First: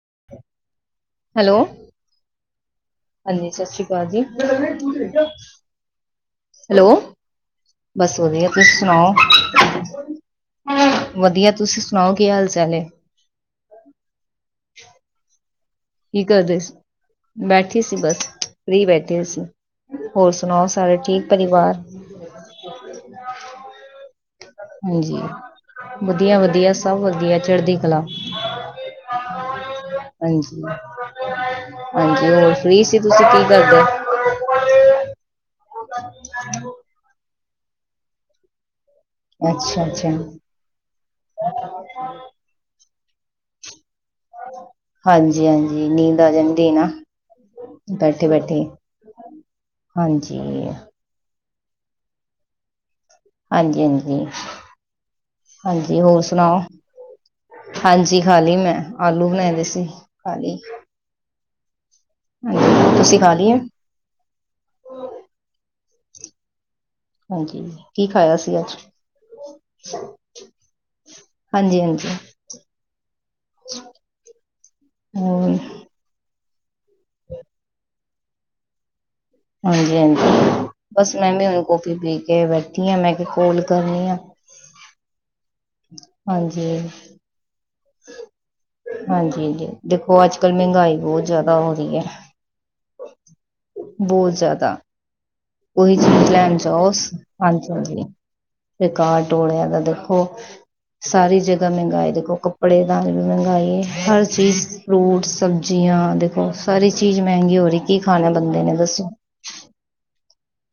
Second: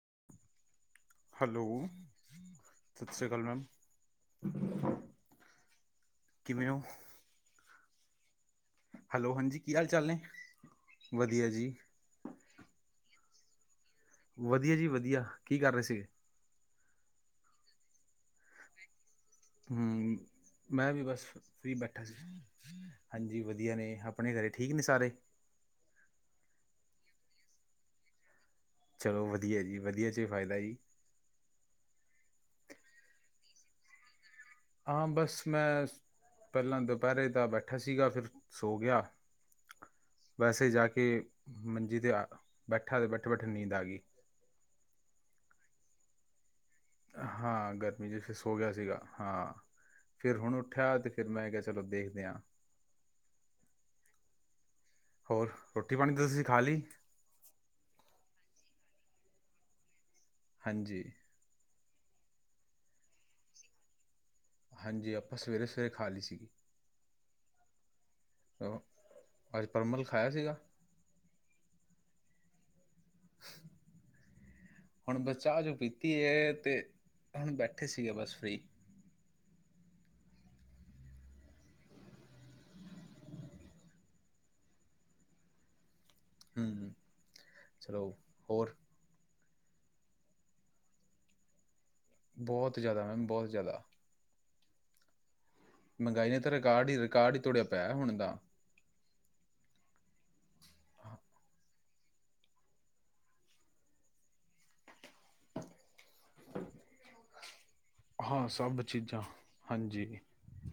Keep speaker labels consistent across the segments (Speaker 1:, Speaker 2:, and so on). Speaker 1: [inaudible]
Speaker 2: Hello ਸਤਿ ਸ਼੍ਰੀ ਅਕਾਲ
Speaker 1: ਹਾਂਜੀ
Speaker 2: ਮੈਮ
Speaker 1: ਸਤਿ ਸ੍ਰੀ ਅਕਾਲ ਜੀ,
Speaker 2: ਕਿਵੇਂ ਹੋ
Speaker 1: ਹੈਲੋ ਬਸ ਵਧੀਆ ਤੁਸੀ ਸੁਣਾਓ
Speaker 2: ਹੈਲੋ ਹਾਂਜੀ ਕੀ ਹਾਲ ਚਾਲ ਨੇ
Speaker 1: ਵਧੀਆ ਤੁਸੀ ਸੁਣਾਓ ਕੀ ਹਾਲ ਚਾਲ ਹੈ
Speaker 2: ਵਧੀਆ ਜੀ ਵਧੀਆ ਕੀ ਕਰ ਰਹੇ ਸੀਗੇ
Speaker 1: ਕੀ ਕਰਦੇ ਸੀ ਬੈਠੀ ਸੀ ਬਸ ਫਰੀ ਬੈਠੀ
Speaker 2: ਹਮ ਮੈਂ ਵੀ ਬਸ
Speaker 1: ਠੀਕ
Speaker 2: ਫਰੀ
Speaker 1: ਪਰਿਵਾਰ
Speaker 2: ਬੈਠਾ ਸੀ ਹਾਂਜੀ ਵਧੀਆ ਨੇ ਆਪ
Speaker 1: ਹਾਂਜੀ ਵਧੀਆ ਵਧੀਆ ਸਭ ਵਧੀਆ ਚੜ੍ਹਦੀ ਕਲਾ
Speaker 2: ਚਲੋ ਵਧੀਆ ਜੀ ਵਧੀਆ 'ਚ ਫਾਇਦਾ
Speaker 1: ਹਾਂਜੀ
Speaker 2: ਜੀ
Speaker 1: ਹਾਂਜੀ ਫ੍ਰੀ ਸੀ ਤੁਸੀਂ ਕੀ ਕਰਦੇ
Speaker 2: ਹਾਂ ਬਸ ਮੈਂ ਪਹਿਲਾਂ ਦੁਪਹਿਰੇ ਦਾ ਬੈਠਾ ਸੀਗਾ ਫਿਰ ਸੋ ਗਿਆ
Speaker 1: ਅੱਛਾ ਅੱਛਾ
Speaker 2: ਵੈਸੇ ਜਾ ਕੇ ਮੰਜੀ ਤੇ ਆ ਬੈਠੇ ਉਥੇ ਬੈਠੇ ਬੈਠੇ ਨੀਂਦ ਆ ਗਈ
Speaker 1: ਹਾਂਜੀ ਹਾਂਜੀ ਨੀਂਦ ਆ ਜਾਣੀ
Speaker 2: ਹਾਂ ਗਰਮੀ ਚ ਫਿਰ ਸੋ ਗਿਆ ਸੀਗਾ ਹਾਂ ਫਿਰ
Speaker 1: ਹਾਂਜੀ
Speaker 2: ਹੁਣ
Speaker 1: ਹਾਂਜੀ
Speaker 2: ਉੱਠਿਆ ਤੇ ਫਿਰ ਮੈਂ ਕਹਿ ਚਲੋ ਦੇਖਦੇ ਹਾਂ
Speaker 1: ਹਾਂਜੀ ਹਾਂਜੀ
Speaker 2: ਹੋਰ ਰੋਟੀ
Speaker 1: ਹਾਂਜੀ
Speaker 2: ਪਾਣੀ
Speaker 1: ਹੋਰ
Speaker 2: ਤਾਂ ਤੁਸੀਂ ਖਾ
Speaker 1: ਸੁਣਾਓ
Speaker 2: ਲਈ
Speaker 1: ਹਾਂਜੀ ਖਾਲੀ ਮੈਂ ਆਲੂ ਬਣਾਏ ਦੇ ਸੀ ਖਾਲੀ
Speaker 2: ਹਾਂਜੀ
Speaker 1: ਹਾਂਜੀ ਤੁਸੀਂ ਖਾ ਲਈਏ
Speaker 2: ਹਾਂਜੀ ਆਪਾਂ ਸਵੇਰੇ ਸਵੇਰੇ ਖਾ ਲੀ ਸੀਗੀ
Speaker 1: ਹਾਂਜੀ ਕੀ ਖਾਇਆ ਸੀ ਅੱਜ
Speaker 2: ਉਹ ਅੱਜ ਪਰਮਲ ਖਾਇਆ ਸੀਗਾ
Speaker 1: ਹਾਂਜੀ ਹਾਂਜੀ
Speaker 2: ਹੁਣ ਬਸ
Speaker 1: ਹੋਰ
Speaker 2: ਚਾ ਚੁ ਪੀਤੀ ਹੈ ਤੇ ਹੁਣ ਬੈਠੇ ਸੀ ਠੀਕ ਹੈ ਬਸ ਫ੍ਰੀ
Speaker 1: ਹਾਂਜੀ ਹਾਂਜੀ ਬਸ ਮੈਂ ਵੀ ਹੁਣ ਕਾਫੀ ਪੀ ਕੇ ਬੈਠੀ ਆ ਮੈਂ ਕਿਹਾ ਕੋਲ ਕਰਨੀ ਆ ਹਾਂਜੀ
Speaker 2: ਹੂੰ ਚਲੋ ਹੋਰ
Speaker 1: ਹਾਂਜੀ ਹਾਂਜੀ ਦੇਖੋ ਅੱਜ ਕਲ ਮਹਿੰਗਾਈ ਬਹੁਤ ਜਿਆਦਾ ਹੋ ਰਹੀ ਹੈ
Speaker 2: ਬਹੁਤ ਜ਼ਿਆਦਾ ਮੈਮ ਬਹੁਤ ਜ਼ਿਆਦਾ
Speaker 1: ਬਹੁਤ ਜ਼ਿਆਦਾ ਉਹੀ
Speaker 2: ਮਹਿੰਗਾਈ
Speaker 1: ਚੀਜ਼
Speaker 2: ਨੇ ਤਾਂ
Speaker 1: ਲੈਣ
Speaker 2: ਰਿਕਾਰਡ ਹੀ
Speaker 1: ਜਾਓਸ
Speaker 2: ਰਿਕਾਰਡ ਹੀ ਤੋੜਿਆ
Speaker 1: ਹਾਂਜੀ
Speaker 2: ਪਿਆ ਹੈ
Speaker 1: ਹਾਂਜੀ
Speaker 2: ਹੁਣ ਦਾ
Speaker 1: ਰਿਕਾਰਡ ਟੋਲਿਆਂ ਦੈ ਦੇਖੋ ਸਾਰੀ ਜਗ੍ਹਾ ਮਹਿੰਗਾਈ ਦੇਖੋ ਕੱਪੜੇ ਦਾਨ ਵੀ ਮਹਿੰਗਾਈ ਹੈ ਹਰ ਚੀਜ਼ ਫਰੂਟ ਸਬਜ਼ੀਆਂ ਦੇਖੋ ਸਾਰੀ ਚੀਜ਼ ਮਹਿੰਗੀ ਹੋ ਰਹੀ
Speaker 2: ਹਾਂ ਸਭ ਚੀਜ਼ਾਂ ਹਾਂਜੀ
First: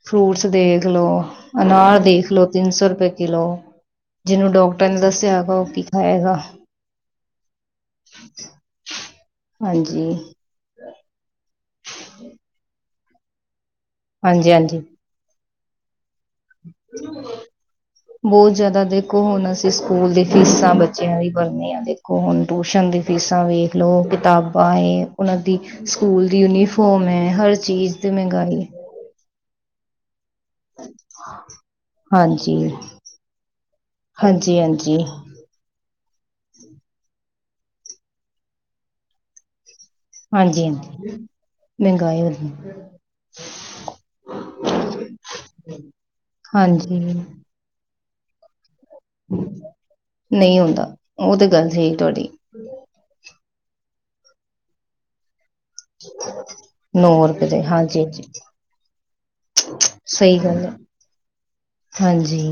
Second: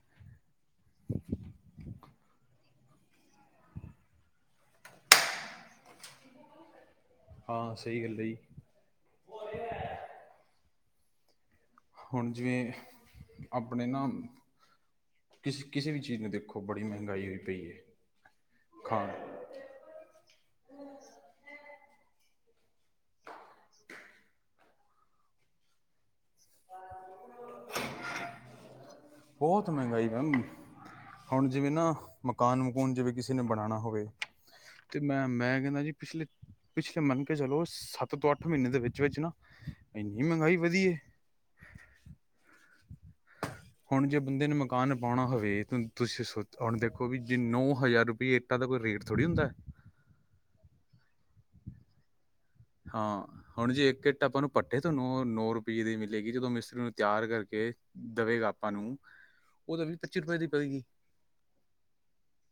Speaker 1: ਫਰੂਟਸ ਦੇਖ ਲੋ ਅਨਾਰ ਦੇਖ ਲੋ ਤਿੰਨ ਸੌ ਰੁਪਏ ਕਿਲੋ ਜਿਹਨੂੰ ਡਾਕਟਰ ਨੇ ਦੱਸਿਆ ਹੈਗਾ ਉਹ ਕੀ ਖਾਏਗਾ
Speaker 2: ਹਾਂ ਸਹੀ ਗੱਲ ਹੈ ਜੀ
Speaker 1: ਹਾਂਜੀ
Speaker 2: ਹੁਣ ਜਿਵੇਂ ਆਪਣੇ ਨਾ
Speaker 1: ਹਾਂਜੀ ਹਾਂਜੀ
Speaker 2: ਕਿਸ ਕਿਸੇ ਵੀ ਚੀਜ਼ ਨੂੰ ਦੇਖੋ ਬੜੀ ਮਹਿੰਗਾਈ ਹੋ ਪਈ ਹੈ
Speaker 1: ਬਹੁਤ ਜ਼ਿਆਦਾ
Speaker 2: ਖਾਣ
Speaker 1: ਦੇਖੋ ਹੁਣ ਅਸੀਂ ਸਕੂਲ ਦੀ ਫੀਸਾਂ ਬੱਚਿਆਂ ਦੀ ਭਰਨੀਆਂ ਦੇਖੋ ਹੁਣ ਟਿਊਸ਼ਨ ਦੀ ਫੀਸਾਂ ਵੇਖ ਲਓ ਕਿਤਾਬਾਂਏ ਉਹਨਾਂ ਦੀ ਸਕੂਲ ਦੀ ਯੂਨੀਫੋਮ ਹੈ ਹਰ ਚੀਜ਼ ਤੇ ਮਹਿੰਗਾਈ
Speaker 2: ਬਹੁਤ ਮਹਿੰਗਾਈ ਮੈਮ ਹੁਣ ਜਿਵੇਂ ਨਾ
Speaker 1: ਹਾਂਜੀ
Speaker 2: ਮਕਾਨ ਮਕੂਨ ਜਿਵੇਂ ਕਿਸੇ ਨੇ ਬਣਾਉਣਾ ਹੋਵੇ
Speaker 1: ਹਾਂਜੀ
Speaker 2: ਤੇ
Speaker 1: ਹਾਂਜੀ
Speaker 2: ਮੈਂ ਮੈਂ ਕਹਿੰਦਾ ਜੀ ਪਿਛਲੇ ਪਿਛਲੇ ਮੰਨ ਕੇ ਚਲੋ ਸੱਤ ਤੋਂ ਅੱਠ ਮਹੀਨ ਦੇ ਵਿੱਚ ਵਿੱਚ ਨਾ ਇੰਨੀ ਮਹਿੰਗਾਈ
Speaker 1: ਹਾਂਜੀ-ਹਾਂਜੀ
Speaker 2: ਵਧੀ ਏ
Speaker 1: ਮਹਿੰਗਾਈ ਵਧੀ
Speaker 2: ਹੁਣ ਜੇ ਬੰਦੇ ਨੇ ਮਕਾਨ ਪਾਉਣਾ ਹੋਵੇ ਤੁਸੀਂ ਸ ਹੁਣ
Speaker 1: ਹਾਂਜੀ
Speaker 2: ਦੇਖੋ ਵੀ ਜੇ ਨੌ ਹਜ਼ਾਰ ਇੱਕ ਤਾਂ ਕੋ
Speaker 1: ਨਹੀਂ ਹੁੰਦਾ ਉਹ ਤੇ ਗੱਲ ਸਹੀ ਤੁਹਾਡੀ
Speaker 2: ਹਾਂ ਹੁਣ ਜੀ ਇੱਕ ਇੱਟ ਆਪਾਂ ਨੂੰ ਪੱਠੇ ਨੂੰ ਨੋ ਰੂ ਪੀਜ਼ ਦੀ ਨਹੀ ਮਿਲੇਗੀ ਜਦੋਂ ਮਿਸਤਰੀ ਨੂੰ
Speaker 1: ਨੌ
Speaker 2: ਤਿਆਰ
Speaker 1: ਰੁਪਏ ਦੇ
Speaker 2: ਕਰਕੇ
Speaker 1: ਹਾਂਜੀ ਹਾਂਜੀ
Speaker 2: ਦਵੇਗਾ ਆਪਾਂ ਨੂੰ ਉਹ ਤਾਂ ਵੀ ਪੱਚੀ
Speaker 1: ਸਹੀ
Speaker 2: ਰੁਪਏ ਦੀ
Speaker 1: ਗੱਲ ਹੈ
Speaker 2: ਪਏਗੀ।
Speaker 1: ਹਾਂਜੀ।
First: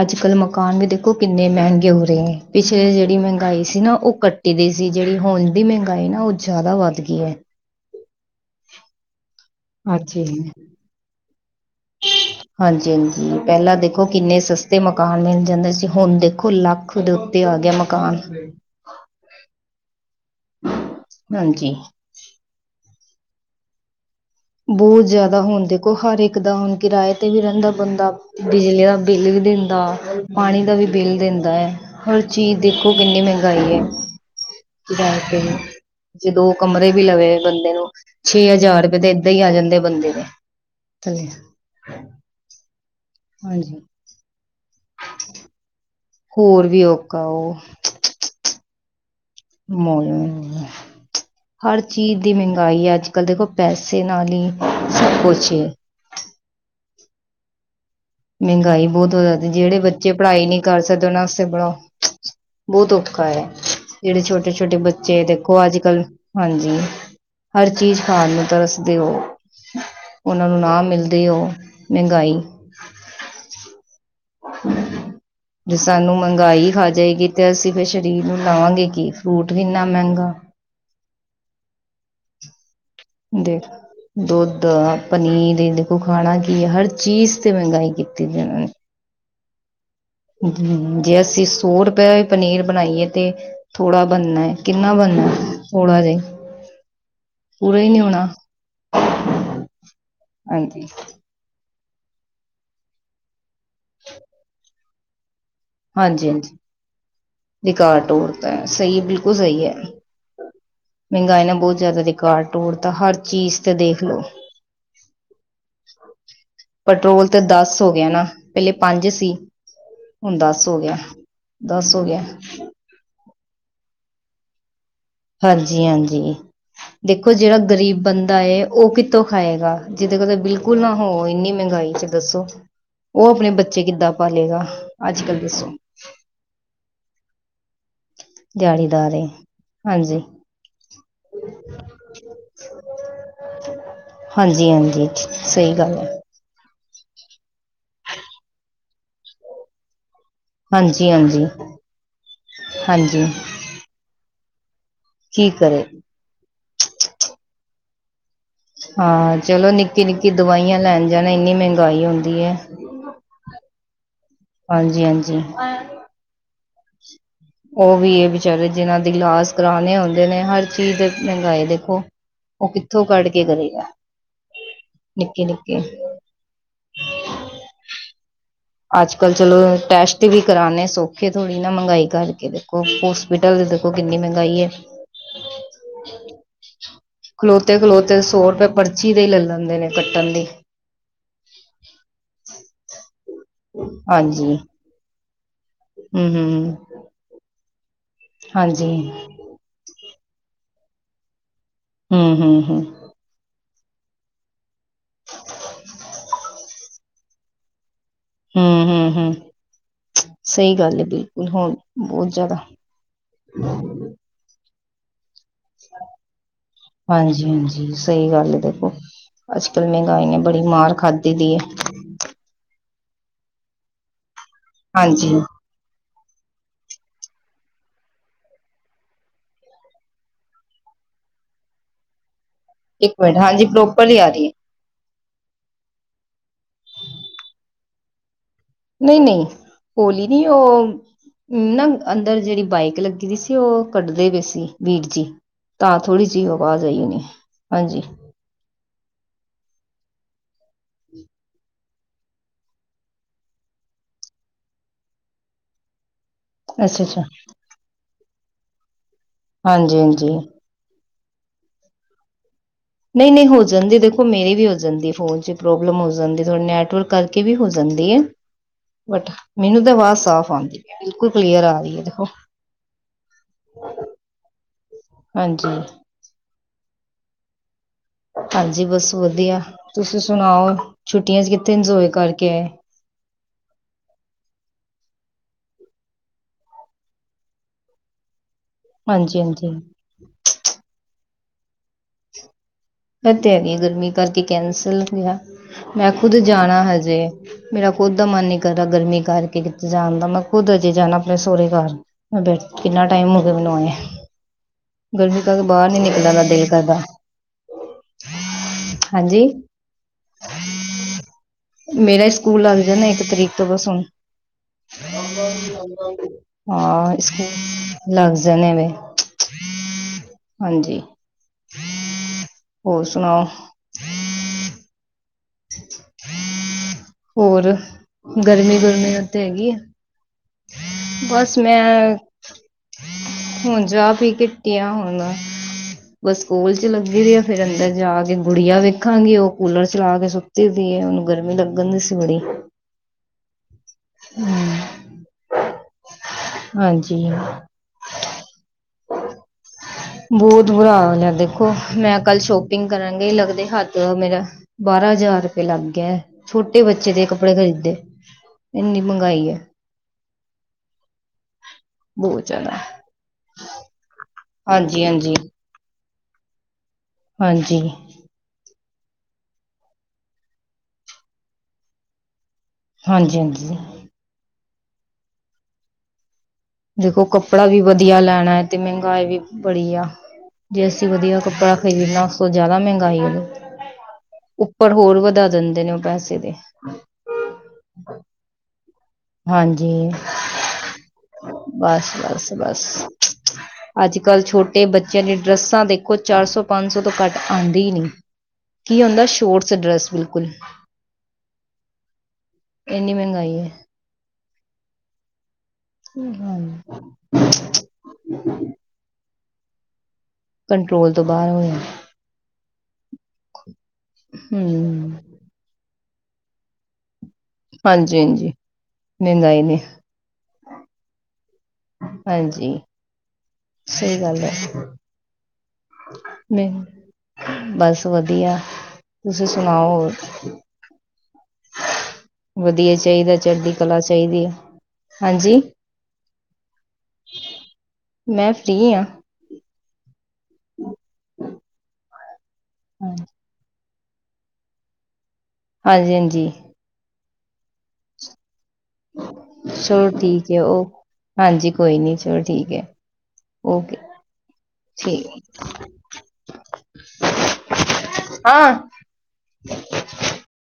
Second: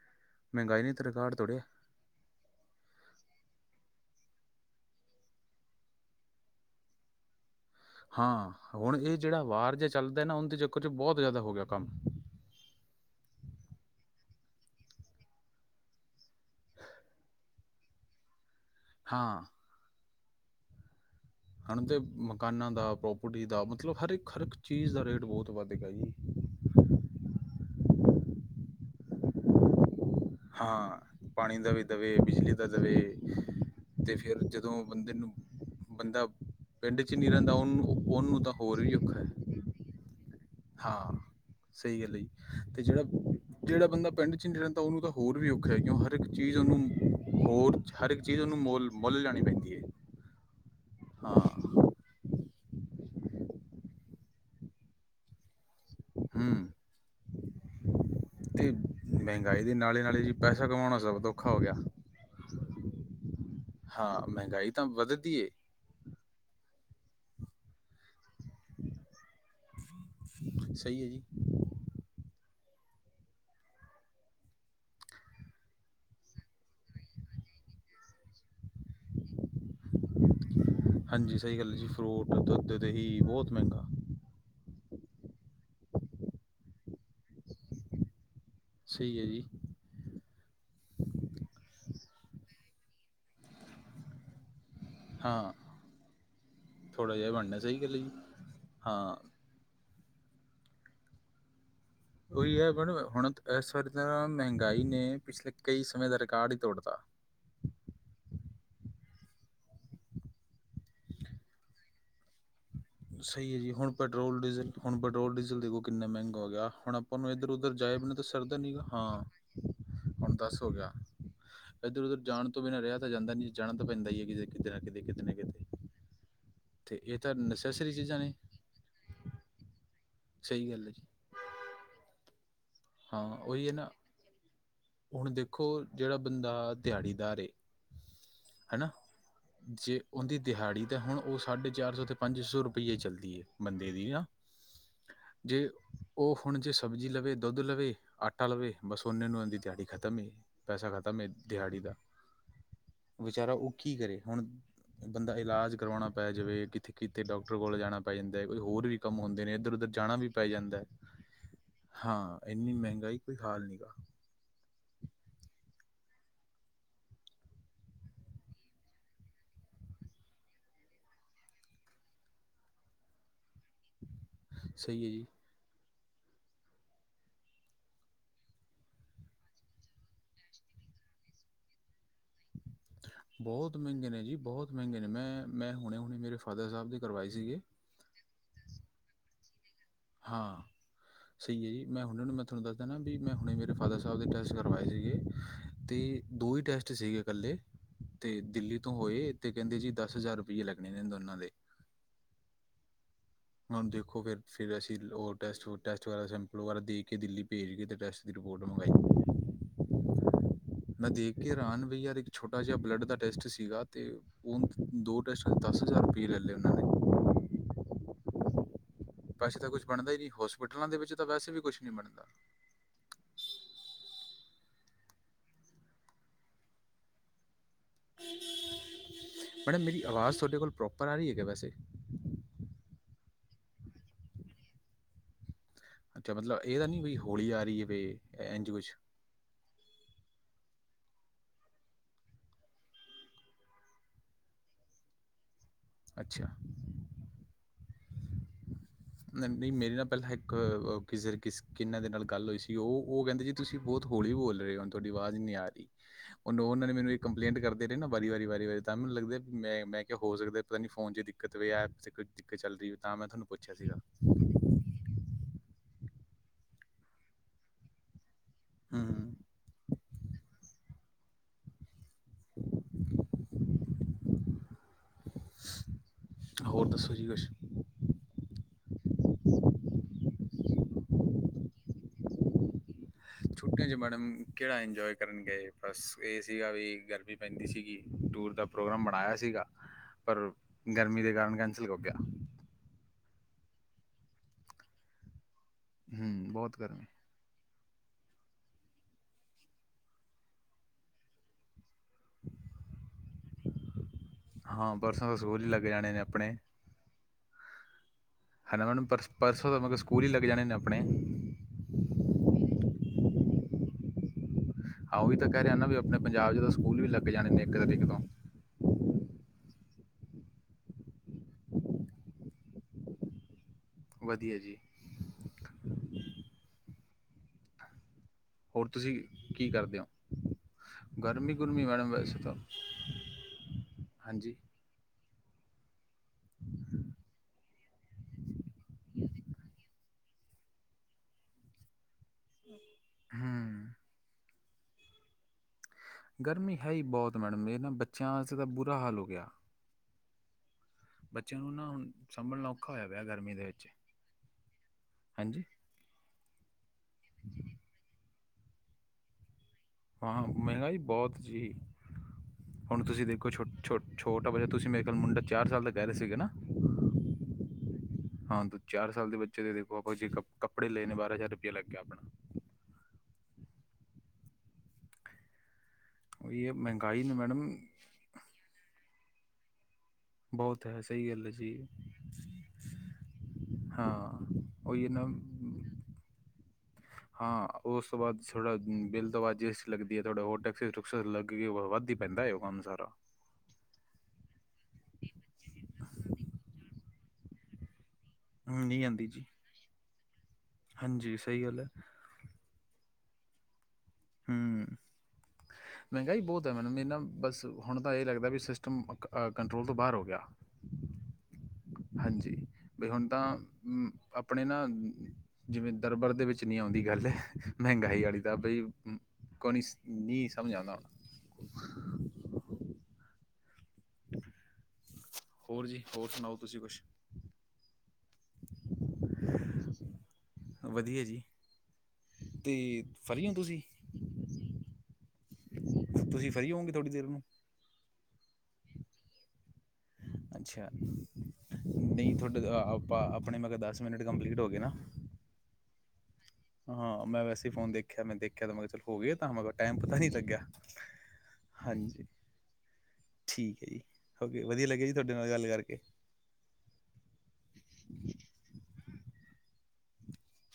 Speaker 1: ਅੱਜ ਕੱਲ ਮਕਾਨ
Speaker 2: ਮਹਿੰਗਾਈ
Speaker 1: ਵੀ
Speaker 2: ਨੇ ਤਾਂ
Speaker 1: ਦੇਖੋ
Speaker 2: ਰਿਕਾਰਡ
Speaker 1: ਕਿੰਨੇ
Speaker 2: ਤੋੜਿਆ
Speaker 1: ਮਹਿੰਗੇ ਹੋ ਰਹੇ ਨੇ ਪਿਛਲੇ ਜਿਹੜੀ ਮਹਿੰਗਾਈ ਸੀ। ਸੀ ਨਾ ਉਹ ਕੱਟੀ ਦੀ ਸੀ ਜਿਹੜੀ ਹੁਣ ਦੀ ਮਹਿੰਗਾਈ ਨਾ ਉਹ ਜ਼ਿਆਦਾ ਵੱਧ ਗਈ ਹੈ।
Speaker 2: ਹਾਂ ਹੁਣ ਇਹ ਜਿਹੜਾ ਵਾਰ ਜਿਹਾ
Speaker 1: ਹਾਂਜੀ
Speaker 2: ਚੱਲਦਾ ਨਾ ਉਹਦੇ ਚੱਕਰ ਚ ਬਹੁਤ ਜ਼ਿਆਦਾ ਹੋ ਗਿਆ। ਕੰਮ
Speaker 1: ਹਾਂਜੀ, ਹਾਂਜੀ ਪਹਿਲਾਂ ਦੇਖੋ ਕਿੰਨੇ ਸਸਤੇ ਮਕਾਨ ਮਿਲ ਜਾਂਦੇ ਸੀ ਹੁਣ ਦੇਖੋ ਲੱਖ ਦੇ ਉੱਤੇ ਆ ਗਿਆ ਮਕਾਨ
Speaker 2: ਹਾਂ।
Speaker 1: ਹਾਂਜੀ
Speaker 2: ਹਨ ਤੇ ਮਕਾਨਾਂ ਦਾ ਪ੍ਰੋਪਰਟੀ ਦਾ ਮਤਲਬ ਹਰ ਇੱਕ ਹਰ ਇੱਕ ਚੀਜ਼ ਦਾ
Speaker 1: ਬਹੁਤ
Speaker 2: ਰੇਟ
Speaker 1: ਜ਼ਿਆਦਾ ਹੁਣ
Speaker 2: ਵੱਧ ਗਿਆ
Speaker 1: ਦੇਖੋ
Speaker 2: ਜੀ।
Speaker 1: ਹਰ ਇੱਕ ਦਾ ਹੁਣ ਕਿਰਾਏ ਤੇ ਵੀ ਰਹਿੰਦਾ ਬੰਦਾ ਬਿਜਲੀ ਦਾ ਬਿੱਲ ਵੀ ਦਿੰਦਾ ਪਾਣੀ ਦਾ ਵੀ
Speaker 2: ਹਾਂ,
Speaker 1: ਬਿੱਲ ਦਿੰਦਾ
Speaker 2: ਪਾਣੀ
Speaker 1: ਹੈ
Speaker 2: ਦਾ ਵੀ ਦਵੇ,
Speaker 1: ਹਰ ਚੀਜ਼ ਦੇਖੋ ਕਿੰਨੀ ਮਹਿੰਗਾਈ ਹੈ।
Speaker 2: ਅਤੇ ਫਿਰ ਜਦੋਂ ਬੰਦੇ
Speaker 1: ਕਿਰਾਏ
Speaker 2: ਨੂੰ
Speaker 1: ਤੇ ਵੀ
Speaker 2: ਬੰਦਾ
Speaker 1: ਜੇ ਦੋ ਕਮਰੇ
Speaker 2: ਪਿੰਡ
Speaker 1: ਵੀ
Speaker 2: 'ਚ
Speaker 1: ਲਵੇ
Speaker 2: ਨਹੀਂ ਰਹਿੰਦਾ
Speaker 1: ਬੰਦੇ ਨੂੰ
Speaker 2: ਉਹਨੂੰ ਉਹਨੂੰ
Speaker 1: ਛੇ
Speaker 2: ਤਾਂ ਹੋਰ
Speaker 1: ਹਜ਼ਾਰ
Speaker 2: ਵੀ
Speaker 1: ਰੁਪਏ ਦੇ
Speaker 2: ਔਖਾ ਹੈ।
Speaker 1: ਏਦਾਂ ਹੀ ਆ ਜਾਂਦੇ ਬੰਦੇ ਦੇ
Speaker 2: ਹਾਂ
Speaker 1: ਥੱਲੇ
Speaker 2: ਸਹੀ ਗੱਲ ਤੇ ਜਿਹੜਾ
Speaker 1: ਹਾਂਜੀ
Speaker 2: ਜਿਹੜਾ ਬੰਦਾ ਪਿੰਡ ਚ ਤਾਂ ਉਹਨੂੰ ਤਾਂ ਹੋਰ ਵੀ ਔਖਾ ਕਿਉਂ ਹਰ ਇੱਕ ਚੀਜ਼
Speaker 1: ਹੋਰ
Speaker 2: ਉਹਨੂੰ
Speaker 1: ਵੀ ਔਖਾ ਉਹ
Speaker 2: ਹੋਰ ਹਰ ਇੱਕ ਚੀਜ਼ ਉਹਨੂੰ ਮੋਲ ਹਾਂ,
Speaker 1: ਹਰ ਚੀਜ਼ ਦੀ ਮੈਨੂੰ ਹਾਈ ਅੱਜ ਕੱਲ ਦੇਖੋ ਪੈਸੇ ਨਾਲ ਹੀ ਸਭ ਕੁਛ ਏ।
Speaker 2: ਹਮ
Speaker 1: ਮਹਿੰਗਾਈ ਬਹੁਤ ਵ
Speaker 2: ਮਹਿੰਗਾਈ ਦੇ
Speaker 1: ਜਿਹੜੇ ਬੱਚੇ
Speaker 2: ਨਾਲੇ-ਨਾਲੇ ਜੀ
Speaker 1: ਪੜ੍ਹਾਈ ਨਹੀਂ
Speaker 2: ਪੈਸਾ
Speaker 1: ਕਰ
Speaker 2: ਕਮਾਉਣਾ
Speaker 1: ਸਕਦੇ ਉਹਨਾਂ
Speaker 2: ਸਭ ਤੋਂ
Speaker 1: ਵਾਸਤੇ
Speaker 2: ਔਖਾ ਹੋ ਗਿਆ।
Speaker 1: ਬਣਾਓ ਬਹੁਤ ਔਖਾ ਹੈ ਜਿਹੜੇ
Speaker 2: ਹਾਂ,
Speaker 1: ਛੋਟੇ
Speaker 2: ਮਹਿੰਗਾਈ
Speaker 1: ਛੋਟੇ
Speaker 2: ਤਾਂ
Speaker 1: ਬੱਚੇ
Speaker 2: ਵੱਧਦੀ ਏ
Speaker 1: ਦੇਖੋ ਅੱਜ ਕੱਲ ਹਾਂਜੀ ਹਰ ਚੀਜ਼ ਖਾਣ ਨੂੰ ਤਰਸਦੇ ਹੋ ਉਹਨਾਂ ਨੂੰ ਨਾ
Speaker 2: ਸਹੀ ਹੈ ਜੀ
Speaker 1: ਮਿਲਦੇ ਉਹ ਮਹਿੰਗਾਈ [unintelligible] ਜੇ ਸਾਨੂੰ ਮਹਿੰਗਾਈ ਖਾ ਜਾਏਗੀ ਤਾਂ ਅਸੀਂ ਫਿਰ ਸਰੀਰ ਨੂੰ ਲਾਵਾਂਗੇ ਕਿ ਫਰੂਟ ਵੀ ਇੰਨਾ ਮਹਿੰਗਾ
Speaker 2: ਹਾਂਜੀ ਸਹੀ ਗੱਲ ਹੈ ਜੀ ਫਰੂਟ ਦੁੱਧ ਦਹੀਂ ਬਹੁਤ
Speaker 1: ਦੇਖ
Speaker 2: ਮਹਿੰਗਾ
Speaker 1: ਦੁੱਧ ਪਨੀਰ ਦੇਖੋ ਖਾਣਾ ਕੀ ਹੈ ਹਰ ਚੀਜ਼ ਤੇ ਮਹਿੰਗਾਈ ਕੀਤੀ ਜਾਣਾ
Speaker 2: ਸਹੀ ਹੈ ਜੀ।
Speaker 1: ਹ ਜੇ ਅਸੀਂ ਸੌ ਰੁਪਏ ਵੀ ਪਨੀਰ ਬਣਾਈਏ ਤੇ ਥੋੜਾ ਬਣਨਾ ਹੈ। ਕਿੰਨਾ ਬਣਿਆ
Speaker 2: ਹਾਂ
Speaker 1: ਥੋੜਾ ਜਿਹਾ
Speaker 2: ਥੋੜ੍ਹਾ ਜਿਹਾ ਬਣਨਾ
Speaker 1: ਪੂਰਾ
Speaker 2: ਸਹੀ
Speaker 1: ਹੀ
Speaker 2: ਗੱਲ
Speaker 1: ਨਹੀਂ
Speaker 2: ਜੀ
Speaker 1: ਹੋਣਾ
Speaker 2: ਹਾਂ
Speaker 1: ਹਾਂਜੀ।
Speaker 2: ਉਹੀ ਹੈੈਣ ਹੁਣ ਇਸ ਵਾਰ ਤੇ ਮਹਿੰਗਾਈ ਨੇ ਪਿਛਲੇ ਕਈ ਸਮੇਂ ਦਾ
Speaker 1: ਹਾਂਜੀ,
Speaker 2: ਰਿਕਾਰਡ ਹੀ
Speaker 1: ਹਾਂਜੀ
Speaker 2: ਤੋੜਤਾ
Speaker 1: ਰਿਕਾਰਡ ਤੌੜ ਤਾਂ ਸਹੀ ਬਿਲਕੁਲ [unintelligible] ਸਹੀ ਹੈ ਮਹਿੰਗਾਈ ਨਾਲ ਬਹੁਤ ਜ਼ਿਆਦਾ ਰਿਕਾਰਡ ਤੋੜਤਾ ਹਰ
Speaker 2: ਸਹੀ ਹੈ
Speaker 1: ਚੀਜ਼
Speaker 2: ਜੀ
Speaker 1: ਤੇ
Speaker 2: ਹੁਣ
Speaker 1: ਦੇਖ ਲਓ
Speaker 2: ਪੈਟਰੋਲ ਡੀਜ਼ਲ ਹੁਣ ਪੈਟਰੋਲ ਡੀਜ਼ਲ ਦੇਖੋ ਕਿੰਨਾ ਮਹਿੰਗਾ ਹੋ ਗਿਆ ਹੁਣ ਆਪਾਂ
Speaker 1: ਪੈਟਰੋਲ
Speaker 2: ਨੂੰ
Speaker 1: ਤੇ
Speaker 2: ਇੱਧਰ ਉਧਰ
Speaker 1: ਹੋ
Speaker 2: ਜਾਏ
Speaker 1: ਗਿਆ
Speaker 2: ਬਿਨਾ ਤੇ
Speaker 1: ਨਾ
Speaker 2: ਸਰਦਾ ਨੀ
Speaker 1: ਪਹਿਲੇ
Speaker 2: ਨਾ ਹਾਂ
Speaker 1: ਸੀ
Speaker 2: ਹੁਣ ਦੱਸ ਹੋ ਗਿਆ ਇੱਧਰ
Speaker 1: ਹੋ
Speaker 2: ਉਧਰ
Speaker 1: ਗਿਆ
Speaker 2: ਜਾਣ ਤੋਂ ਬਿਨਾਂ ਰਿਹਾ ਤਾਂ ਜਾਂਦਾ ਨੀ ਜਾਣਾ ਤਾਂ ਪੈਂਦਾ ਹੀ ਹੈ ਕਿਤੇ ਕਿਤੇ ਨਾ ਕਿਤੇ ਨਾ ਕਿਤੇ
Speaker 1: ਹਾਂਜੀ, ਹਾਂਜੀ
Speaker 2: ਤੇ ਇਹ
Speaker 1: ਦੇਖੋ
Speaker 2: ਤਾਂ
Speaker 1: ਜਿਹੜਾ
Speaker 2: ਨੈਸੈਸਰੀ
Speaker 1: ਗ਼ਰੀਬ
Speaker 2: ਚੀਜ਼ਾਂ ਨੇ
Speaker 1: ਬੰਦਾ ਉਹ ਕਿੱਥੋਂ ਖਾਏਗਾ। ਜਿਦੇ ਕੋ
Speaker 2: ਸਹੀ
Speaker 1: ਬਿਲਕੁਲ
Speaker 2: ਗੱਲ ਹੈ
Speaker 1: ਨਾ
Speaker 2: ਜੀ
Speaker 1: ਹੋ ਇੰਨੀ ਮਹਿੰਗਾਈ ਚ ਦੱਸੋ। ਉਹ
Speaker 2: ਹਾਂ
Speaker 1: ਆਪਣੇ
Speaker 2: ਉਹੀ ਹੈ ਨਾ
Speaker 1: ਬੱਚੇ ਕਿੱਦਾਂ ਪਾਲੇਗਾ। ਅੱਜ
Speaker 2: ਹੁਣ
Speaker 1: ਕੱਲ
Speaker 2: ਦੇਖੋ
Speaker 1: ਦੱਸੋ
Speaker 2: ਜਿਹੜਾ ਬੰਦਾ ਦਿਹਾੜੀਦਾਰ ਏ ਹਨਾ
Speaker 1: ਦਿਹਾੜੀਦਾਰ ਏ
Speaker 2: ਜੇ
Speaker 1: ਹਾਂਜੀ
Speaker 2: ਉਹਦੀ ਦਿਹਾੜੀ ਤਾਂ ਹੁਣ ਉਹ ਸਾਢੇ ਚਾਰ ਸੌ ਤੇ ਪੰਜ ਸੌ ਰੁਪਈਏ ਚੱਲਦੀ ਏ ਬੰਦੇ ਦੀ ਨਾ
Speaker 1: ਹਾਂਜੀ, ਹਾਂਜੀ
Speaker 2: ਜੇ
Speaker 1: ਸਹੀ ਗੱਲ ਹੈ।
Speaker 2: ਉਹ ਹੁਣ ਜੇ ਸਬਜ਼ੀ ਲਵੇ, ਦੁੱਧ ਲਵੇ, ਆਟਾ ਲਵੇ, ਬਸ ਔਨੇ ਨੂੰ ਏੰਦੀ ਤਿਆਰੀ ਕਰ ਖਤਮ ਪੈਸਾ
Speaker 1: ਹਾਂਜੀ
Speaker 2: ਖ਼ਤਮ
Speaker 1: ਹਾਂਜੀ
Speaker 2: ਦਿਹਾੜੀ ਦਾ।
Speaker 1: ਹਾਂਜੀ
Speaker 2: ਵਿਚਾਰਾ ਉਹ ਕੀ ਕਰੇ ਹੁਣ ਬੰਦਾ
Speaker 1: ਕੀ
Speaker 2: ਇਲਾਜ
Speaker 1: ਕਰੇ
Speaker 2: ਕਰਵਾਉਣਾ ਪੈ ਜਾਵੇ ਕਿੱਥੇ ਕਿੱਤੇ ਡਾਕਟਰ ਕੋਲ ਜਾਣਾ ਪੈ ਜਾਂਦਾ ਹੋਰ ਵੀ ਕੰਮ
Speaker 1: ਹਾਂ
Speaker 2: ਹੁੰਦੇ ਨੇ
Speaker 1: ਚਲੋ
Speaker 2: ਇੱਧਰ ਉੱਧਰ
Speaker 1: ਨਿੱਕੀ
Speaker 2: ਜਾਣਾ ਵੀ
Speaker 1: ਨਿੱਕੀ
Speaker 2: ਪੈ
Speaker 1: ਦਵਾਈਆਂ
Speaker 2: ਜਾਂਦਾ
Speaker 1: ਲੈਣ ਜਾਣਾ ਇੰਨੀ ਮਹਿੰਗਾਈ
Speaker 2: ਹਾਂ
Speaker 1: ਹੁੰਦੀ ਹੈ
Speaker 2: ਇੰਨੀ ਮਹਿੰਗਾਈ [unintelligible]
Speaker 1: ਹਾਂਜੀ ਹਾਂਜੀ ਉਹ ਵੀ ਇਹ ਵਿਚਾਰੇ ਜਿਹਨਾਂ ਦੇ ਇਲਾਜ ਕਰਾਣੇ ਹੁੰਦੇ ਨੇ ਹਰ ਚੀਜ਼ ਮਹਿੰਗਾਈ ਦੇਖੋ ਉਹ ਕਿੱਥੋਂ ਕੱਢ ਕੇ ਕਰੇ ਗਾ
Speaker 2: ਸਹੀ ਹੈ ਜੀ
Speaker 1: ਨਿੱਕੇ ਨਿੱਕੇ ਅੱਜ ਕੱਲ ਚਲੋ ਟੈਸਟ ਵੀ ਕਰਾਉਣੇ ਸੌਖੇ ਥੋੜ੍ਹੀ ਨਾ ਮਹਿੰਗਾਈ ਕਰਕੇ ਹਸਪੀਟਲ ਦੇ
Speaker 2: ਬਹੁਤ
Speaker 1: ਦੇਖੋ
Speaker 2: ਮਹਿੰਗੇ
Speaker 1: ਕਿੰਨੀ
Speaker 2: ਨੇ ਜੀ
Speaker 1: ਮਹਿੰਗਾਈ ਹੈ
Speaker 2: ਬਹੁਤ ਮਹਿੰਗੇ ਨੇ ਮੈਂ ਮੈਂ ਹੁਣੇ ਹੁਣੇ ਮੇਰੇ ਫਾਦਰ ਸਾਹਿਬ ਦੇ ਕਰਵਾਏ ਸੀਗੇ
Speaker 1: ਖਲੋ ਤੇ ਸੌ ਰੁਪਏ ਪਰਚੀ ਦੇ ਹੀ ਲੈ ਲੈਂਦੇ ਨੇ ਕੱਟਣ ਦੀ
Speaker 2: ਹਾਂ ਸਹੀ ਹੈ ਜੀ ਮੈਂ ਹੁਣ ਨੂੰ ਮੈਂ ਤੁਹਾਨੂੰ ਦੱਸ ਦੇਣਾ ਵੀ ਮੈਂ ਹੁਣੇ ਮੇਰੇ ਫਾਦਰ ਸਾਹਿਬ ਦੇ ਟੈਸਟ
Speaker 1: ਹਾਂਜੀ
Speaker 2: ਕਰਵਾਏ ਸੀਗੇ ਤੇ
Speaker 1: ਹੂੰ
Speaker 2: ਦੋ ਹੀ
Speaker 1: ਹੂੰ
Speaker 2: ਟੈਸਟ ਸੀਗੇ ਇਕੱਲੇ ਤੇ ਦਿੱਲੀ
Speaker 1: ਹਾਂਜੀ
Speaker 2: ਤੋਂ ਹੋਏ ਤੇ ਕਹਿੰਦੇ ਜੀ ਦਸ ਹਜ਼ਾਰ ਰੁਪਈਏ ਲੱਗਣੇ ਨੇ ਦੋਨਾਂ ਦੇ
Speaker 1: ਹਮ ਹਮ ਹਮ
Speaker 2: ਹੁਣ ਦੇਖੋ ਫਿਰ [unintelligible] ਦੇ ਕੇ ਦਿੱਲੀ ਭੇਜ ਕੇ ਦੀ ਰਿਪੋਰਟ
Speaker 1: ਹਮ
Speaker 2: ਮੰਗਾਈ
Speaker 1: ਹਮ ਹਮ
Speaker 2: ਮੈਂ ਦੇਖ ਕੇ ਹਰਾਨ ਵੀ ਯਾਰ ਇੱਕ
Speaker 1: ਬਹੁਤ ਜ਼ਿਆਦਾ
Speaker 2: ਛੋਟਾ ਜਿਹਾ ਬਲੱਡ ਦਾ ਟੈਸਟ ਸੀਗਾ ਤੇ ਉਹ ਦੋ ਟੈਸਟ ਦਸ ਹਜ਼ਾਰ ਰੁਪਆ ਲੈ ਲੈ ਉਹਨਾਂ
Speaker 1: ਹਾਂਜੀ
Speaker 2: ਨੇ
Speaker 1: ਹਾਂਜੀ ਸਹੀ ਗੱਲ ਹੈ ਦੇਖੋ
Speaker 2: ਪੈਸੇ
Speaker 1: ਅੱਜ
Speaker 2: ਤਾਂ ਕੁਛ
Speaker 1: ਕੱਲ
Speaker 2: ਬਣਦਾ ਹੀ
Speaker 1: ਮਹਿੰਗਾਈ
Speaker 2: ਨਹੀਂ
Speaker 1: ਨੇ ਬੜੀ
Speaker 2: ਹੋਸਪਿਟਲਾਂ
Speaker 1: ਮਾਰ
Speaker 2: ਦੇ ਵਿੱਚ ਤਾਂ
Speaker 1: ਖਾਧੀ
Speaker 2: ਵੈਸੇ
Speaker 1: ਦੀ
Speaker 2: ਵੀ
Speaker 1: ਹੈ
Speaker 2: ਕੁਛ ਨਹੀਂ ਬਣਦਾ
Speaker 1: ਹਾਂਜੀ
Speaker 2: ਮੈਡਮ ਮੇਰੀ ਆਵਾਜ਼ ਤੁਹਾਡੇ ਕੋਲ ਪ੍ਰੋਪਰ ਆ ਰਹੀ ਹੈਗੀ ਵੈਸੇ
Speaker 1: ਇੱਕ ਮਿੰਟ ਹਾਂਜੀ ਪ੍ਰੋਪਰਲੀ ਆ ਰਹੀ ਹੈ
Speaker 2: ਅੱਛਾ ਮਤਲਬ ਇਹ ਤਾਂ ਨੀ ਬਈ ਹੋਲੀ ਆ ਰਹੀ ਹੈ ਵੀ ਐ- ਇੰਝ ਕੁਛ
Speaker 1: ਨਹੀਂ ਨਹੀਂ ਹੋਲੀ ਨਹੀਂ ਉਹ ਨਾ ਅੰਦਰ ਜਿਹੜੀ ਬਾਈਕ ਲੱਗੀ ਦੀ ਸੀ ਉਹ ਕੱਢਦੇ ਪਏ ਸੀ ਬੀਰ ਜੀ ਤਾਂ ਥੋੜ੍ਹੀ ਜਿਹੀ
Speaker 2: ਅੱਛਾ
Speaker 1: ਆਵਾਜ਼ ਆਈ ਹੌਲੀ ਹੈ ਹਾਂਜੀ
Speaker 2: ਨਹੀਂ ਮੇਰੇ ਨਾਲ ਪਹਿਲਾਂ ਇੱਕ ਕਿਸਰ ਕਿਸ ਕਿਹਨਾਂ ਦੇ ਨਾਲ ਗੱਲ ਹੋਈ ਸੀ ਉਹ ਕਹਿੰਦੇ ਜੀ ਤੁਸੀਂ ਬਹੁਤ ਹੌਲੀ ਬੋਲ ਰਹੇ ਹੋ ਤੁਹਾਡੀ ਆਵਾਜ਼ ਨਹੀਂ ਆ ਰਹੀ ਉਹਨ ਉਹਨਾਂ ਨੇ
Speaker 1: ਅੱਛਾ
Speaker 2: ਮੈਨੂੰ ਇੱਕ
Speaker 1: ਅੱਛਾ
Speaker 2: ਕੰਪਲੇਂਟ ਕਰਦੇ ਰਹੇ ਨਾ ਵਾਰੀ ਵਾਰੀ ਵਾਰੀ ਵਾਰੀ ਤਾਂ ਮੈਨੂੰ ਲੱਗਦਾ ਵੀ ਮੈਂ
Speaker 1: ਹਾਂਜੀ
Speaker 2: ਮੈਂ ਕਿਹਾ
Speaker 1: ਹਾਂਜੀ
Speaker 2: ਹੋ ਸਕਦਾ ਪਤਾ ਨੀ ਫੋਨ ਚੇ ਦਿੱਕਤ ਵੀ ਕੋਈ ਦਿੱਕਤ ਚੱਲ ਰਹੀ ਹੋ ਤਾਂ ਮੈਂ
Speaker 1: ਨਹੀਂ
Speaker 2: ਤੁਹਾਨੂੰ
Speaker 1: ਨਹੀਂ ਹੋ
Speaker 2: ਪੁੱਛਿਆ ਸੀਗਾ
Speaker 1: ਜਾਂਦੀ ਦੇਖੋ ਮੇਰੀ ਵੀ ਹੋ ਜਾਂਦੀ ਫੋਨ ਚ ਪ੍ਰੋਬਲਮ ਹੋ ਜਾਂਦੀ ਥੋੜੀ ਨੈਟਵਰਕ ਕਰਕੇ ਵੀ ਹੋ ਜਾਂਦੀ ਆ ਬਟ
Speaker 2: ਹੂੰ
Speaker 1: ਮੈਨੂੰ ਤਾਂ ਆਵਾਜ਼ ਸਾਫ਼ ਆਦੀ ਬਿਲਕੁਲ ਕਲੀਅਰ ਆ ਰਹੀ ਹੈ ਦੇਖੋ। ਹਾਂਜੀ,
Speaker 2: ਹੋਰ ਦੱਸੋ ਜੀ ਕੁਛ?
Speaker 1: ਹਾਂਜੀ ਬਸ ਵਧੀਆ ਤੁਸੀਂ ਕੇ
Speaker 2: ਛੁੱਟੀਆਂ ਮੈਡਮ ਕਿਹੜਾ ਇੰਜੋਏ ਕਰਨ ਗਏ, ਬਸ ਇਹ ਸੀਗਾ ਵੀ ਗਰਮੀ ਪੈਂਦੀ ਸੀਗੀ ਟੂਰ ਦਾ ਪ੍ਰੋਗਰਾਮ ਬਣਾਇਆ
Speaker 1: ਹਾਂਜੀ
Speaker 2: ਸੀਗਾ
Speaker 1: ਹਾਂਜੀ
Speaker 2: ਪਰ ਗਰਮੀ ਦੇ ਕਾਰਨ ਕੈਂਸਲ ਕਰ
Speaker 1: ਹੈ ਨਹੀਂ ਗਰਮੀ ਕਰਕੇ ਕੈਂਸਲ ਹੋਇਆ, ਮੈਂ ਖੁਦ
Speaker 2: ਹਮ ਬਹੁਤ
Speaker 1: ਜਾਣਾ
Speaker 2: ਗਰਮੀ
Speaker 1: ਹਜੇ ਮੇਰਾ ਖੁਦ ਦਾ ਮਨ ਨਹੀਂ ਕਰਦਾ ਗਰਮੀ ਕਰਕੇ ਕਿਤੇ ਜਾਣ ਦਾ ਮੈਂ ਖੁਦ ਅਜੇ ਜਾਣਾ ਆਪਣੇ ਸਹੁਰੇ ਘਰ ਬ ਕਿੰਨਾ ਟਾਈਮ ਹੋਗਿਆ ਮੈਨੂੰ ਆਏ
Speaker 2: ਹਾਂ ਪਰਸੋਂ ਤਾਂ
Speaker 1: ਗਰਮੀ ਕਰਕੇ
Speaker 2: ਸਕੂਲ ਹੀ ਲੱਗ
Speaker 1: ਬਾਹਰ ਨੀ
Speaker 2: ਜਾਣੇ ਨੇ
Speaker 1: ਨਿਕਲਦਾ ਦਾ
Speaker 2: ਆਪਣੇ
Speaker 1: ਦਿਲ ਕਰਦਾ
Speaker 2: ਹਨਾ ਮੈ ਪਰਸ
Speaker 1: ਹਾਂਜੀ
Speaker 2: ਪਰਸੋਂ ਤੋਂ ਮਤਲਬ ਸਕੂਲ ਹੀ ਲੱਗ ਜਾਣੇ ਨੇ ਆਪਣੇ
Speaker 1: ਮੇਰਾ ਹੀ ਸਕੂਲ ਲੱਗ ਜਾਦਾ ਇੱਕ ਤਰੀਕ ਤੋਂ ਬਸ ਹੁਣ
Speaker 2: ਹਾਂ ਉਹੀ ਤਾਂ ਕਹਿ ਰਿਹਾ ਨਾ ਵੀ ਆਪਣੇ ਪੰਜਾਬ 'ਚ ਤਾਂ ਸਕੂਲ ਵੀ
Speaker 1: ਹਾ
Speaker 2: ਲੱਗ ਜਾਣੇ ਨੇ ਇੱਕ ਤਰੀਕ ਤੋਂ
Speaker 1: ਲੱਗ ਜਾਣੇ ਨੇ, ਹਾਂਜੀ ਹੋਰ ਸੁਣਾਓ?
Speaker 2: ਵਧੀਆ ਜੀ
Speaker 1: ਹੋਰ ਗਰਮੀ
Speaker 2: ਹੋਰ
Speaker 1: ਗੁਰਮੀ
Speaker 2: ਤੁਸੀਂ
Speaker 1: ਤੇ ਹੈਗੀ
Speaker 2: ਕੀ
Speaker 1: ਆ
Speaker 2: ਕਰਦੇ ਹੋ ਗਰਮੀ
Speaker 1: ਬਸ ਮੈਂ
Speaker 2: ਗੁਰਮੀ ਮੈਡਮ ਵੈਸੇ ਤਾਂ
Speaker 1: ਹੁਣ ਚਾ
Speaker 2: ਹਾਂਜੀ
Speaker 1: ਪੀਤੀ ਆ ਹੁਣ ਬਸ ਸਕੂਲ ਚ ਲੱਗੀ ਰੀ ਆ ਫਿਰ ਅੰਦਰ ਜਾ ਕੇ ਗੁੜੀਆਂ ਵੇਖਾਂਗੇ ਉਹ ਕੂਲਰ ਚਲਾ ਕੇ ਸੁੱਤੀ ਦੀ ਉਹਨੂੰ ਗਰਮੀ ਲੱਗਣ ਦੀ ਸੀ
Speaker 2: ਹਮ
Speaker 1: [unintelligible] ਹਮ
Speaker 2: ਗਰਮੀ ਹੈ ਹੀ
Speaker 1: ਹਾਂਜੀ
Speaker 2: ਬਹੁਤ ਮੈਡਮ ਇਹ ਨਾ ਬੱਚਿਆਂ ਵਾਸਤੇ ਤਾਂ ਬੁਰਾ ਹਾਲ ਹੋ ਗਿਆ।
Speaker 1: ਬਹੁਤ ਬੁਰਾ ਹਾਲ ਐ
Speaker 2: ਬੱਚਿਆਂ
Speaker 1: ਦੇਖੋ
Speaker 2: ਨੂੰ ਨਾ ਹੁਣ
Speaker 1: ਮੈਂ ਕੱਲ
Speaker 2: ਸੰਭਲਣਾ
Speaker 1: ਸ਼ੋਪਿੰਗ
Speaker 2: ਔਖਾ ਹੋਇਆ ਪਿਆ
Speaker 1: ਕਰਾਂਗੇ
Speaker 2: ਗਰਮੀ
Speaker 1: ਲੱਗਦੇ
Speaker 2: ਦੇ ਵਿੱਚ
Speaker 1: ਹੱਥ ਮੇਰਾ ਬਾਰਾਂ ਹਜ਼ਾਰ ਰੁਪਏ,
Speaker 2: ਹਾਂਜੀ
Speaker 1: ਅਲੱਗ ਹੈ ਛੋਟੇ ਬੱਚੇ ਦੇ ਕੱਪੜੇ ਖਰੀਦੇ ਇੰਨੀ ਮਹਿੰਗਾਈ ਹੈ।
Speaker 2: ਹਾਂ ਮਹਿੰਗਾਈ ਬਹੁਤ ਜੀ
Speaker 1: ਬਹੁਤ ਜ਼ਿਆਦਾ
Speaker 2: ਹੁਣ ਤੁਸੀਂ ਦੇਖੋ ਛੋ ਛੋ ਛੋਟੈ, ਅੱਛਾ ਤੁਸੀਂ
Speaker 1: ਹਾਂਜੀ
Speaker 2: ਰੇਲ
Speaker 1: ਹਾਂਜੀ
Speaker 2: ਮੁੰਡਾ ਚਾਰ ਸਾਲ ਕਹਿ ਰਹੇ ਸੀਗੇ ਨਾ,
Speaker 1: ਹਾਂਜੀ,
Speaker 2: ਹਾਂ ਤਾਂ ਚਾਰ ਸਾਲ ਦੇ ਬੱਚੇ ਦੇ ਦੇਖੋ ਆਪਾਂ ਜੇ ਕ ਕੱਪੜੇ ਲਏ ਨੇ ਬਾਰਾਂ ਹਜ਼ਾਰ ਰੁਪਇਆ ਲੱਗ ਗਿਆ ਆਪਣਾ,
Speaker 1: ਹਾਂਜੀ-ਹਾਂਜੀ,
Speaker 2: ਉਹੀ ਇਹ ਮਹਿੰਗਾਈ
Speaker 1: ਦੇਖੋ
Speaker 2: ਨੇ ਮੈਡਮ
Speaker 1: ਕੱਪੜਾ ਵੀ ਵਧੀਆ ਲੈਣਾ ਹੈ ਤੇ ਮਹਿੰਗਾਈ ਵੀ ਬੜੀ ਆ ਜੇ
Speaker 2: ਬਹੁਤ ਹੈ
Speaker 1: ਅਸੀਂ
Speaker 2: ਸਹੀ
Speaker 1: ਵਧੀਆ
Speaker 2: ਗੱਲ ਹੈ ਜੀ
Speaker 1: ਕੱਪੜਾ ਖ਼ਰੀਦਨਾ ਉਸ ਤੋਂ ਜ਼ਿਆਦਾ ਮਹਿੰਗਾਈ,
Speaker 2: ਹਾਂ
Speaker 1: ਉੱਪਰ
Speaker 2: ਉਹੀ ਹੈ
Speaker 1: ਹੋਰ
Speaker 2: ਨਾ
Speaker 1: ਵਧਾ ਦਿੰਦੇ ਨੇ ਉਹ ਪੈਸੇ ਦੇ,
Speaker 2: ਹਾਂ ਉਸ ਤੋਂ ਬਾਅਦ ਥੋੜਾ ਬਿੱਲ ਤੋਂ ਬਾਅਦ ਜਿਸ ਲੱਗਦੀ ਹੈ ਥੋੜਾ ਹੋਰ ਟਕਸ ਟਕ
Speaker 1: ਬਸ-ਬਸ-ਬਸ ਅੱਜ-ਕੱਲ ਚ ਛੋਟੇ ਬੱਚਿਆਂ ਦੀ ਡਰੈੱਸਾਂ ਦੇਖੋ ਚਾਰ ਸੌ ਪੰਜ ਸੌ ਤੋਂ ਘੱਟ ਆਦੀ ਨਹੀਂ,
Speaker 2: ਹੂੰ,
Speaker 1: ਕੀ
Speaker 2: ਨਹੀਂ
Speaker 1: ਹੁੰਦਾ
Speaker 2: ਆਂਦੀ ਜੀ
Speaker 1: ਸ਼ੋਰਟਸਡਰੈਸ ਬਿਲਕੁਲ
Speaker 2: ਹਾਂਜੀ ਸਹੀ ਗੱਲ ਹੈ,
Speaker 1: ਇੰਨੀ ਮਹਿੰਗਾਈ ਹੈ,
Speaker 2: ਹੂੰ, ਮਹਿੰਗਾਈ
Speaker 1: ਹਾਂ
Speaker 2: ਬਹੁਤ ਹੈ ਮੈਨੂੰ ਇਹ ਨਾ ਬਸ ਹੁਣ ਤਾਂ ਇਹ ਲੱਗਦਾ ਵੀ ਸਿਸਟਮ ਕੰਟਰੋਲ ਤੋਂ ਬਾਹਰ ਹੋ ਗਿਆ।
Speaker 1: ਕੰਟਰੋਲ ਤੋਂ ਬਾਹਰ ਹੋਇਆ,
Speaker 2: ਹਾਂਜੀ ਬਈ ਹੁਣ ਤਾਂ ਆਪਣੇ ਨਾ
Speaker 1: ਹਮ
Speaker 2: ਜਿਵੇਂ, ਦਰਬਰ ਦੇ ਵਿੱਚ ਨਹੀਂ ਆਉਂਦੀ ਗੱਲ ਹੈ।
Speaker 1: ਹਾਂਜੀ
Speaker 2: ਮਹਿੰਗਾਈ ਵਾਲੀ
Speaker 1: ਹਾਂਜੀ
Speaker 2: ਦਾ ਬਈ
Speaker 1: ਮਹਿੰਗਾਈ ਨੇ
Speaker 2: ਕੋਣੀ ਨੀ ਸਮਝ ਆਉਂਦਾ ਹਣਾ,
Speaker 1: ਹਾਂਜੀ ਸਹੀ ਗੱਲ ਹੈ,
Speaker 2: ਹੋਰ ਜੀ ਹੋਰ ਸੁਣਾਓ ਤੁਸੀਂ ਕੁਛ
Speaker 1: ਬਸ ਵਧੀਆ ਤੁਸੀਂ ਸੁਣਾਓ ਹੋਰ?
Speaker 2: ਵਧੀਆ ਜੀ ਤੇ
Speaker 1: ਵਧੀਆ ਚਾਹੀਦਾ
Speaker 2: ਫਰੀ ਹੋ
Speaker 1: ਚੜ੍ਹਦੀ
Speaker 2: ਤੁਸੀਂ
Speaker 1: ਕਲਾ ਚਾਹੀਦੀ ਹੈ ਹਾਂਜੀ,
Speaker 2: ਤੁਸੀਂ ਫਰੀ ਹੋਓਗੇ ਥੋੜ੍ਹੀ ਦੇਰ ਨੂੰ,
Speaker 1: ਫਰੀ ਆ,
Speaker 2: ਅੱਛਾ ਨਹੀਂ ਤੁਹਾਡੇ ਆਪਾਂ ਆਪਣੇ ਮੈਂ ਕਿਹਾ ਦੱਸ, ਮਿੰਟ ਕੰਪਲੀਟ ਹੋ ਗਏ ਨਾ।
Speaker 1: ਹਾਂਜੀ ਹਾਂਜੀ।
Speaker 2: ਹਾਂ ਮੈਂ ਵੈਸੇ ਫੋਨ ਦੇਖਿਆ ਮੈਂ ਦੇਖ ਕ ਮੈਂ ਚਲ ਹੋ ਗਏ ਤਾਂ ਮ ਟਾਈਮ
Speaker 1: ਚਲੋ
Speaker 2: ਪਤਾ ਨੀ
Speaker 1: ਠੀਕ
Speaker 2: ਲੱਗਿਆ
Speaker 1: ਹੈ ਉਹ ਹਾਂਜੀ ਕੋਈ ਨਹੀਂ
Speaker 2: ਹਾਂਜੀ।
Speaker 1: ਚਲੋ ਠੀਕ ਹੈ
Speaker 2: ਠੀਕ ਹੈ
Speaker 1: ਓਕੇ
Speaker 2: ਜੀ, ਓਕੇ ਵਧੀਆ ਲੱਗਿਆ ਜੀ ਤੁਹਾਡੇ ਨਾਲ
Speaker 1: ਠੀਕ
Speaker 2: ਗੱਲ ਕਰਕੇ।
Speaker 1: ਹਾਂ